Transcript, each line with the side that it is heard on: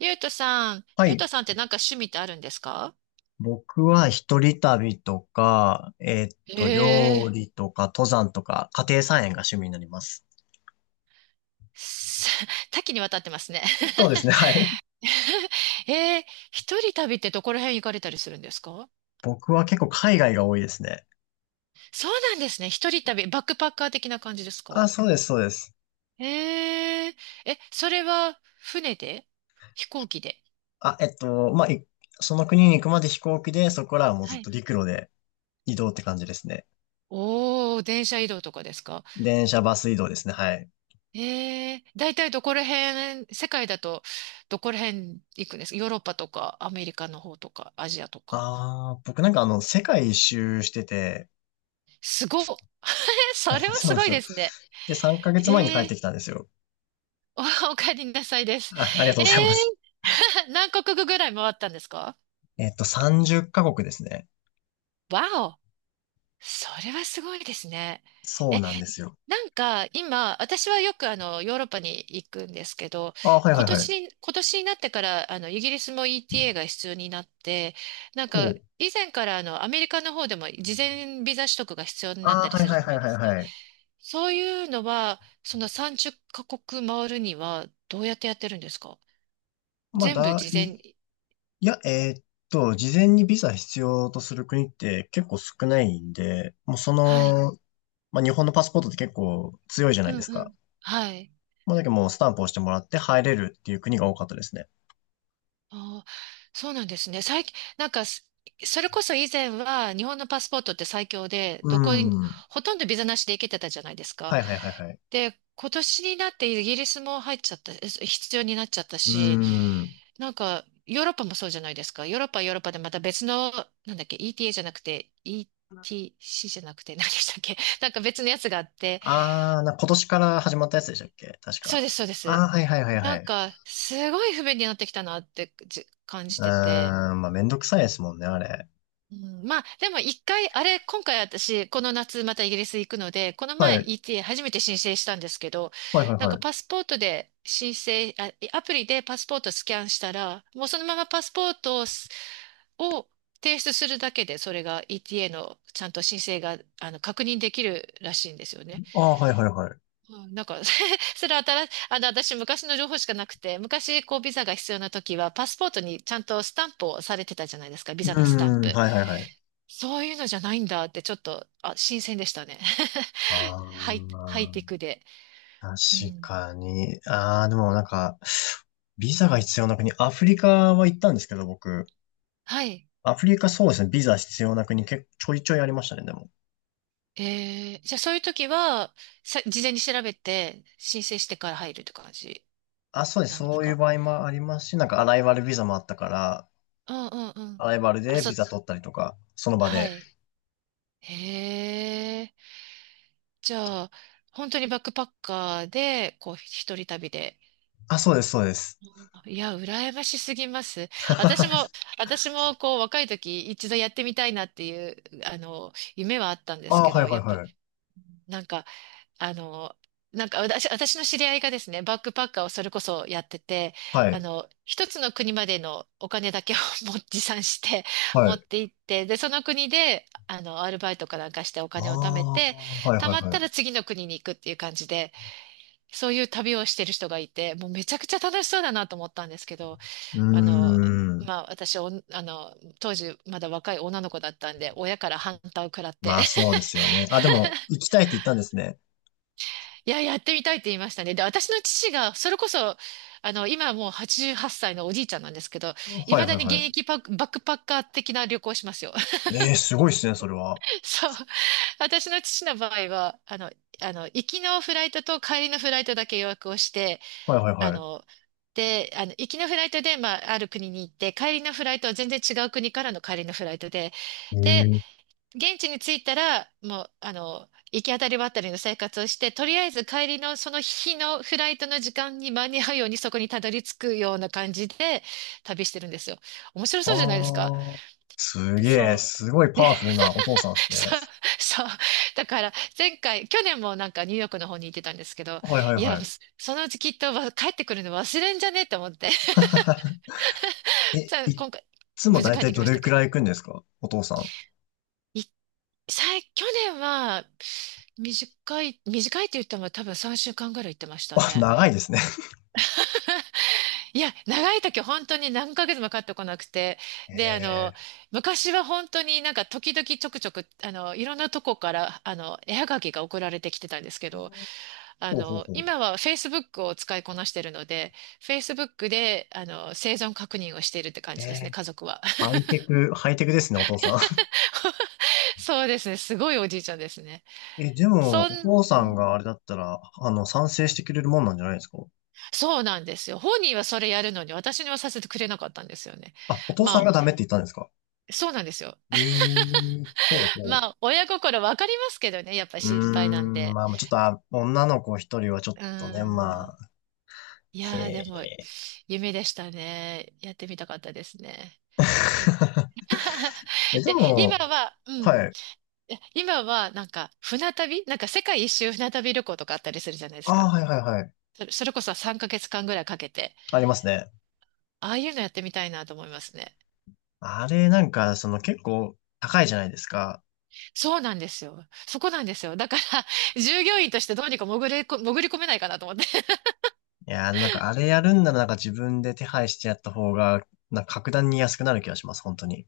right: ゆうとさん、
left: は
right: ゆう
left: い。
right: とさんってなんか趣味ってあるんですか？
left: 僕は一人旅とか、
right: え
left: 料
right: え、
left: 理とか、登山とか、家庭菜園が趣味になります。
right: す 多岐にわたってますね。
left: そうですね、はい。
right: ええ、一人旅ってどこら辺行かれたりするんですか？
left: 僕は結構海外が多いですね。
right: そうなんですね。一人旅、バックパッカー的な感じです
left: あ、
right: か？
left: そうです、そうです。
right: ええ、え、それは船で？飛行機で？
left: あ、えっと、まあ、いその国に行くまで飛行機で、そこからはもうず
right: は
left: っと
right: い。
left: 陸路で移動って感じですね。
right: おー、電車移動とかですか？
left: 電車、バス移動ですね、はい。
right: ええ、だいたいどこら辺、世界だとどこら辺行くんですか？ヨーロッパとかアメリカの方とかアジアとか。
left: ああ、僕なんかあの、世界一周してて、
right: すごっ。それは
left: そう
right: す
left: なんで
right: ご
left: す
right: い
left: よ。
right: ですね。
left: で、3ヶ月前に帰
right: へ
left: っ
right: え、
left: てきたんですよ。
right: お帰りなさいです。
left: あ、ありがと
right: え
left: うございま
right: え、
left: す。
right: 何カ国ぐらい回ったんですか？
left: えっと、30カ国ですね。
right: わお、それはすごいですね。
left: そう
right: え、
left: なんですよ。
right: なんか今、私はよくヨーロッパに行くんですけど、
left: ああ、はいはい
right: 今
left: はい。
right: 年に、今年になってから、イギリスも ETA が必要になって、なん
left: ほ
right: か、
left: う。
right: 以前からアメリカの方でも事前ビザ取得が必要になっ
left: あ
right: た
left: あ、
right: り
left: はい
right: する
left: はい
right: じゃ
left: は
right: な
left: い
right: いで
left: はい
right: すか。
left: はい。
right: そういうのは、その30カ国回るにはどうやってやってるんですか？
left: まあ、
right: 全部
left: だ
right: 事前
left: い、
right: に。
left: いや、えーっと、事前にビザ必要とする国って結構少ないんで、もうそ
right: はい。
left: の、まあ、日本のパスポートって結構強いじゃな
right: う
left: いで
right: ん
left: す
right: う
left: か。
right: ん。はい。
left: もうだけどもうスタンプを押してもらって入れるっていう国が多かったですね。
right: あー、そうなんですね。最近、なんかす、それこそ以前は日本のパスポートって最強で、
left: う
right: どこに、
left: ん。は
right: ほとんどビザなしで行けてたじゃないです
left: い
right: か。
left: はいはいはい。
right: で、今年になってイギリスも入っちゃった、必要になっちゃった
left: う
right: し、
left: ん。
right: なんか、ヨーロッパもそうじゃないですか。ヨーロッパはヨーロッパでまた別の、なんだっけ、ETA じゃなくて、ETC じゃなくて、何でしたっけ。なんか別のやつがあって、
left: ああ、な、今年から始まったやつでしたっけ確
right: そ
left: か。
right: うです、そうで
left: ああ、
right: す。
left: はいはいはいは
right: なん
left: い。
right: か、すごい不便になってきたなって感
left: うー
right: じてて、
left: ん、まあ、めんどくさいですもんね、あれ。
right: うん、まあ、でも一回、あれ、今回私、この夏またイギリス行くので、この
left: は
right: 前
left: い。
right: ETA 初めて申請したんですけど、
left: はいはい
right: なん
left: は
right: か
left: い。
right: パスポートで申請、あ、アプリでパスポートスキャンしたら、もうそのままパスポートを提出するだけで、それが ETA のちゃんと申請が、確認できるらしいんですよね。
left: ああ、はいはいはい。
right: うん、なんか それは新し、あの、私昔の情報しかなくて、昔こうビザが必要な時は、パスポートにちゃんとスタンプをされてたじゃないですか、ビ
left: う
right: ザのスタン
left: ーん、
right: プ。
left: はいはいはい。
right: そういうのじゃないんだってちょっと、あ、新鮮でしたね。ハ
left: あ
right: イ、ハイテク
left: ー、
right: で。
left: 確
right: うん。
left: かに。あー、でもなんか、ビザが必要な国、アフリカは行ったんですけど、僕。
right: はい。
left: アフリカそうですね、ビザ必要な国結構ちょいちょいありましたね、でも。
right: じゃあそういう時は、事前に調べて申請してから入るって感じ
left: あ、そうです、
right: なんです
left: そういう
right: か？
left: 場合もありますし、なんかアライバルビザもあったから、
right: うんうんう
left: ア
right: ん。
left: ライバル
right: あ、
left: で
right: そ
left: ビ
right: う、
left: ザ取ったりとか、その場
right: は
left: で。
right: い。へえ。じゃあ、本当にバックパッカーで、こう、一人旅で。
left: あ、そうです、そうです。
right: いや、羨ましすぎます。私
left: あ
right: も、私も、こう、若い時、一度やってみたいなっていう、夢はあったんで
left: ー、
right: す
left: は
right: け
left: い
right: ど、
left: は
right: や
left: い
right: っぱ、
left: はい。
right: なんか、あの、なんか私の知り合いがですね、バックパッカーをそれこそやってて、
left: はい、
right: 一つの国までのお金だけを 持参して
left: は
right: 持
left: い。
right: って行って、で、その国で、アルバイトかなんかしてお金を貯め
left: あ
right: て、
left: ー、はい
right: 貯
left: はい
right: まっ
left: は
right: たら
left: い。
right: 次の国に行くっていう感じで、そういう旅をしてる人がいて、もうめちゃくちゃ楽しそうだなと思ったんですけど、
left: うー
right: あの、
left: ん。
right: まあ私おあの、当時まだ若い女の子だったんで、親から反対を食らって、
left: まあそうですよね。あ、でも、行きたいって言ったんですね。
right: いや、やってみたいって言いましたね。で、私の父が、それこそ、今はもう88歳のおじいちゃんなんですけど、い
left: はい
right: まだ
left: はい
right: に現
left: はい。
right: 役バックパッカー的な旅行をしますよ。
left: ええ、すごいっすね、それは。
right: そう。私の父の場合は、行きのフライトと帰りのフライトだけ予約をして、
left: はいはい
right: あ
left: はい。
right: の、で、行きのフライトで、まあ、ある国に行って、帰りのフライトは全然違う国からの帰りのフライトで、
left: う
right: で、
left: ん。
right: 現地に着いたら、もう、行き当たりばったりの生活をして、とりあえず帰りのその日のフライトの時間に間に合うようにそこにたどり着くような感じで旅してるんですよ。面白
left: あ
right: そうじゃないですか。
left: あ、す
right: で
left: げ
right: そ
left: え、
right: う。
left: すごい
right: で、
left: パワフルなお父 さんですね。
right: そう、そう。だから、前回、去年もなんかニューヨークの方に行ってたんですけど、
left: はいはい
right: いや、
left: はい。
right: そのうちきっと帰ってくるの忘れんじゃねえと思って。
left: え、
right: じゃあ、
left: いっ
right: 今回、
left: つも
right: 無事
left: だい
right: 帰っ
left: たい
right: てき
left: ど
right: まし
left: れ
right: た
left: く
right: け
left: ら
right: ど。
left: い行くんですか、お父さん。
right: 去年は、短いって言っても多分3週間ぐらい行ってました
left: あ、
right: ね。
left: 長いですね。
right: いや、長い時本当に何ヶ月も帰ってこなくて。
left: え
right: で、
left: え、
right: 昔は本当になんか時々ちょくちょく、いろんなとこから、絵はがきが送られてきてたんですけど、
left: ほうほうほう。
right: 今は Facebook を使いこなしてるので、Facebook で、生存確認をしているって感
left: え
right: じですね、
left: え、
right: 家族は。
left: ハイテク、ハイテクですね、お父さん。
right: そうですね、すごいおじいちゃんですね。
left: え、でも、
right: う
left: お
right: ん、
left: 父さんがあれだったら、あの、賛成してくれるもんなんじゃないですか？
right: そうなんですよ。本人はそれやるのに、私にはさせてくれなかったんですよね。
left: あ、お父さん
right: ま
left: が
right: あ、
left: ダメって言ったんですか？
right: そうなんですよ。
left: ええ、ほうほう。
right: まあ、親心わかりますけどね、やっぱり
left: うー
right: 心配なん
left: ん、
right: で。
left: まあ、ちょっと、あ、女の子一人はちょっ
right: う
left: とね、ま
right: ーん。
left: あ、
right: い
left: へ
right: やー、でも、
left: え。
right: 夢でしたね。やってみたかったですね。え
left: え、で
right: で、
left: も、
right: 今は、うん。
left: はい。
right: 今は、なんか、船旅なんか世界一周船旅旅行とかあったりするじゃないで
left: あ
right: す
left: あ、
right: か。
left: はいはいはい。
right: それこそ3ヶ月間ぐらいかけて、
left: ありますね。
right: ああいうのやってみたいなと思いますね。
left: あれ、なんか、その結構高いじゃないですか。
right: そうなんですよ。そこなんですよ。だから、従業員としてどうにか潜れこ、潜り込めないかなと思って。
left: いやー、なんかあれやるんならなんか自分で手配してやった方が、なんか格段に安くなる気がします、本当に。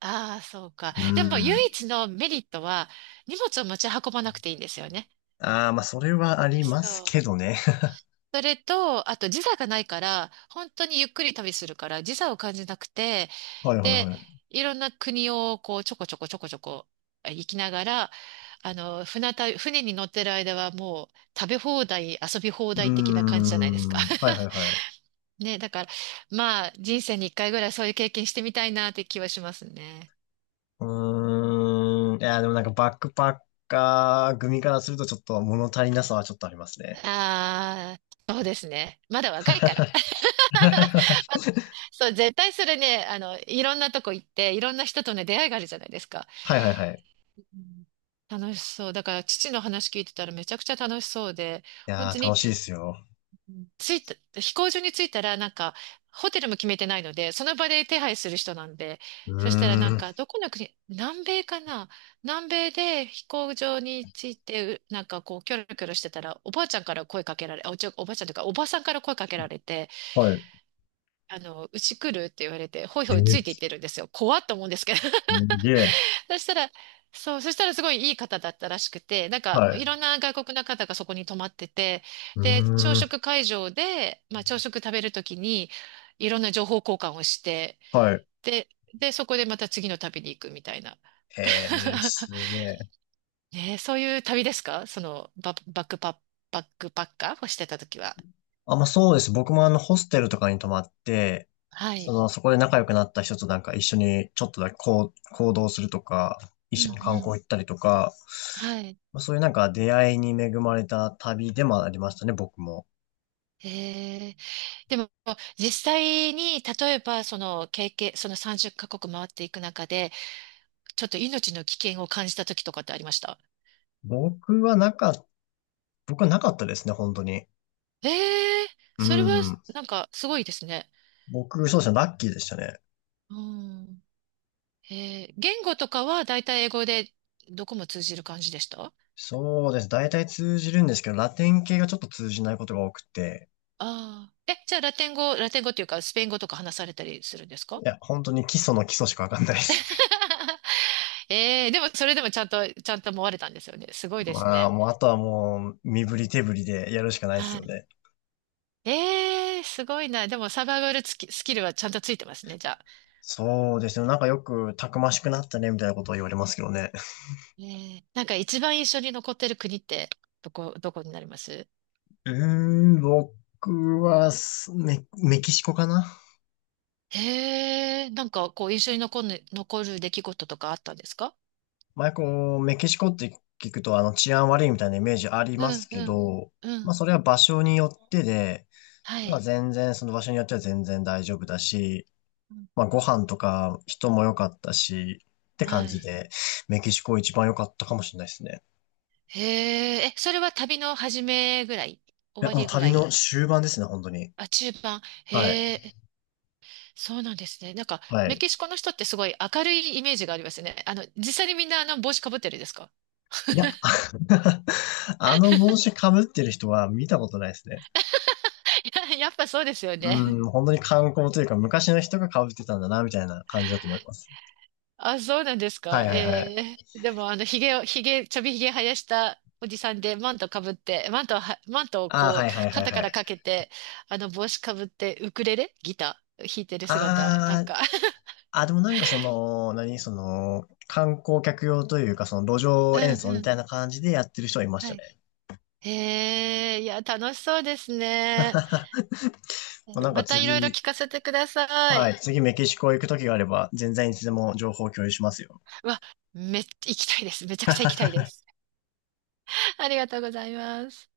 right: ああ、そうか。
left: うー
right: でも、唯
left: ん。
right: 一のメリットは、荷物を持ち運ばなくていいんですよね。
left: ああ、まあ、それはあります
right: そう。
left: けどね。
right: それと、あと時差がないから、本当にゆっくり旅するから、時差を感じなくて、
left: はいはい
right: で、
left: はい。
right: いろんな国をこう、ちょこちょこちょこちょこ行きながら、船旅、船に乗ってる間はもう、食べ放題、遊び放
left: うー
right: 題的な感じじゃないですか。
left: ん。はいはいはい。
right: ね、だから、まあ、人生に一回ぐらいそういう経験してみたいなって気はしますね。
left: うーん。いや、でもなんかバックパッカー組からするとちょっと物足りなさはちょっとありますね。
right: ああ、そうですね。まだ若いから。そう、絶対それね、いろんなとこ行って、いろんな人とね、出会いがあるじゃないですか。
left: はいはいはい。
right: うん、楽しそう。だから、父の話聞いてたらめちゃくちゃ楽しそうで、
left: い
right: 本
left: や
right: 当
left: ー、
right: に
left: 楽しいですよ。
right: 着いた、飛行場に着いたら、なんか、ホテルも決めてないので、その場で手配する人なんで、
left: う
right: そしたらなん
left: ーん。
right: か、どこの国、南米かな、南米で飛行場に着いて、なんかこう、キョロキョロしてたら、おばあちゃんから声かけられ、おばあちゃんというか、おばさんから声かけられて、
left: はい。
right: うち来るって言われて、ほい
left: え
right: ほいつい
left: ー、
right: ていっ
left: す
right: てるんですよ。怖っと思うんですけど、
left: げえ。
right: そしたら、そう、そしたらすごいいい方だったらしくて、なんか
left: はい。
right: いろんな外国の方がそこに泊まってて、
left: う
right: で、朝
left: ーん。
right: 食会場で、まあ朝食食べるときにいろんな情報交換をして、
left: はい。
right: で、そこでまた次の旅に行くみたいな。
left: えー、すげえ。
right: ねえ、そういう旅ですか、そのバックパッカーをしてたときは。
left: あ、まあそうです。僕もあの、ホステルとかに泊まって、
right: は
left: そ
right: い。
left: の、そこで仲良くなった人となんか一緒にちょっとだけこう、行動するとか、一
right: うん
left: 緒に観
right: う
left: 光
right: ん。
left: 行ったりとか、
right: はい。
left: まあ、そういうなんか出会いに恵まれた旅でもありましたね、僕も。
right: えー、でも実際に例えばその経験、その30カ国回っていく中でちょっと命の危険を感じた時とかってありました？
left: 僕はなか、僕はなかったですね、本当に。
right: ええ、
left: う
right: それは
left: ん。
right: なんかすごいですね。
left: 僕、そうですね、ラッキーでしたね。
right: うん。言語とかはだいたい英語でどこも通じる感じでしたあ？
left: そうです。大体通じるんですけど、ラテン系がちょっと通じないことが多くて、
right: あー。え、じゃあラテン語、ラテン語っていうかスペイン語とか話されたりするんです
left: い
right: か？
left: や、本当に基礎の基礎しかわかんないです。
right: ええ、でもそれでもちゃんと思われたんですよね。すごいです
left: まあ、
right: ね。
left: もう、あとはもう、身振り手振りでやるしかないです
right: は
left: よ
right: い。
left: ね。
right: ええ、すごいな。でもサバイバルつきスキルはちゃんとついてますね、じゃあ。
left: そうですね。なんかよく、たくましくなったね、みたいなことを言われますけどね。
right: ええ、なんか一番印象に残ってる国ってどこになります？
left: うーん、僕はす、メ、メキシコかな。
right: へえ、なんかこう印象に残る出来事とかあったんですか？
left: 前、こう、メキシコって聞くと、あの、治安悪いみたいなイメージあり
right: う
left: ます
right: ん
left: け
right: うん。
left: ど、
right: う
left: まあ、
right: ん。
left: それは場所によってで、
right: は
left: まあ、
right: い。
left: 全然、その場所によっては全然大丈夫だし、
right: うん、
left: まあ、ご飯とか人も良かったし、って感
right: は
left: じ
right: い。
left: で、メキシコ一番良かったかもしれないですね。
right: へえ、え、それは旅の始めぐらい？終
left: や、
right: わ
left: もう
right: りぐら
left: 旅の
right: い？
left: 終盤ですね、本当に。
right: あ、中盤。
left: はい。
right: へえ、そうなんですね。なんか、
left: は
right: メ
left: い。
right: キシコの人ってすごい明るいイメージがありますよね。実際にみんなあの帽子かぶってるんですか？
left: いや、あの帽子被ってる人は見たことないですね。
right: いや、やっぱそうですよ
left: う
right: ね。
left: ん、本当に観光というか、昔の人が被ってたんだな、みたいな感じだと思います。
right: あ、そうなんです
left: は
right: か。
left: いはいはい。
right: ええ、でも、ひげを、ひげ、ちょびひげ生やしたおじさんで、マントかぶって、マントをは、マントを
left: ああ、
right: こ
left: はいは
right: う、
left: いはい
right: 肩か
left: は
right: ら
left: い。
right: かけて、帽子かぶって、ウクレレ、ギター弾いてる姿、なん
left: あ
right: か
left: あ、あ、でもなんかその、何、その、観光客用というか、その路
right: う
left: 上演
right: ん
left: 奏
right: う
left: み
right: ん。
left: たいな感じでやってる人はいまし
right: は
left: た
right: い。
left: ね。
right: へえ、いや、楽しそうですね。
left: まあなんか
right: またいろいろ
left: 次、
right: 聞かせてくださ
left: は
right: い。
left: い、次メキシコ行く時があれば、全然いつでも情報共有しますよ。
right: うわ、行きたいです。めちゃくちゃ行きたいです。ありがとうございます。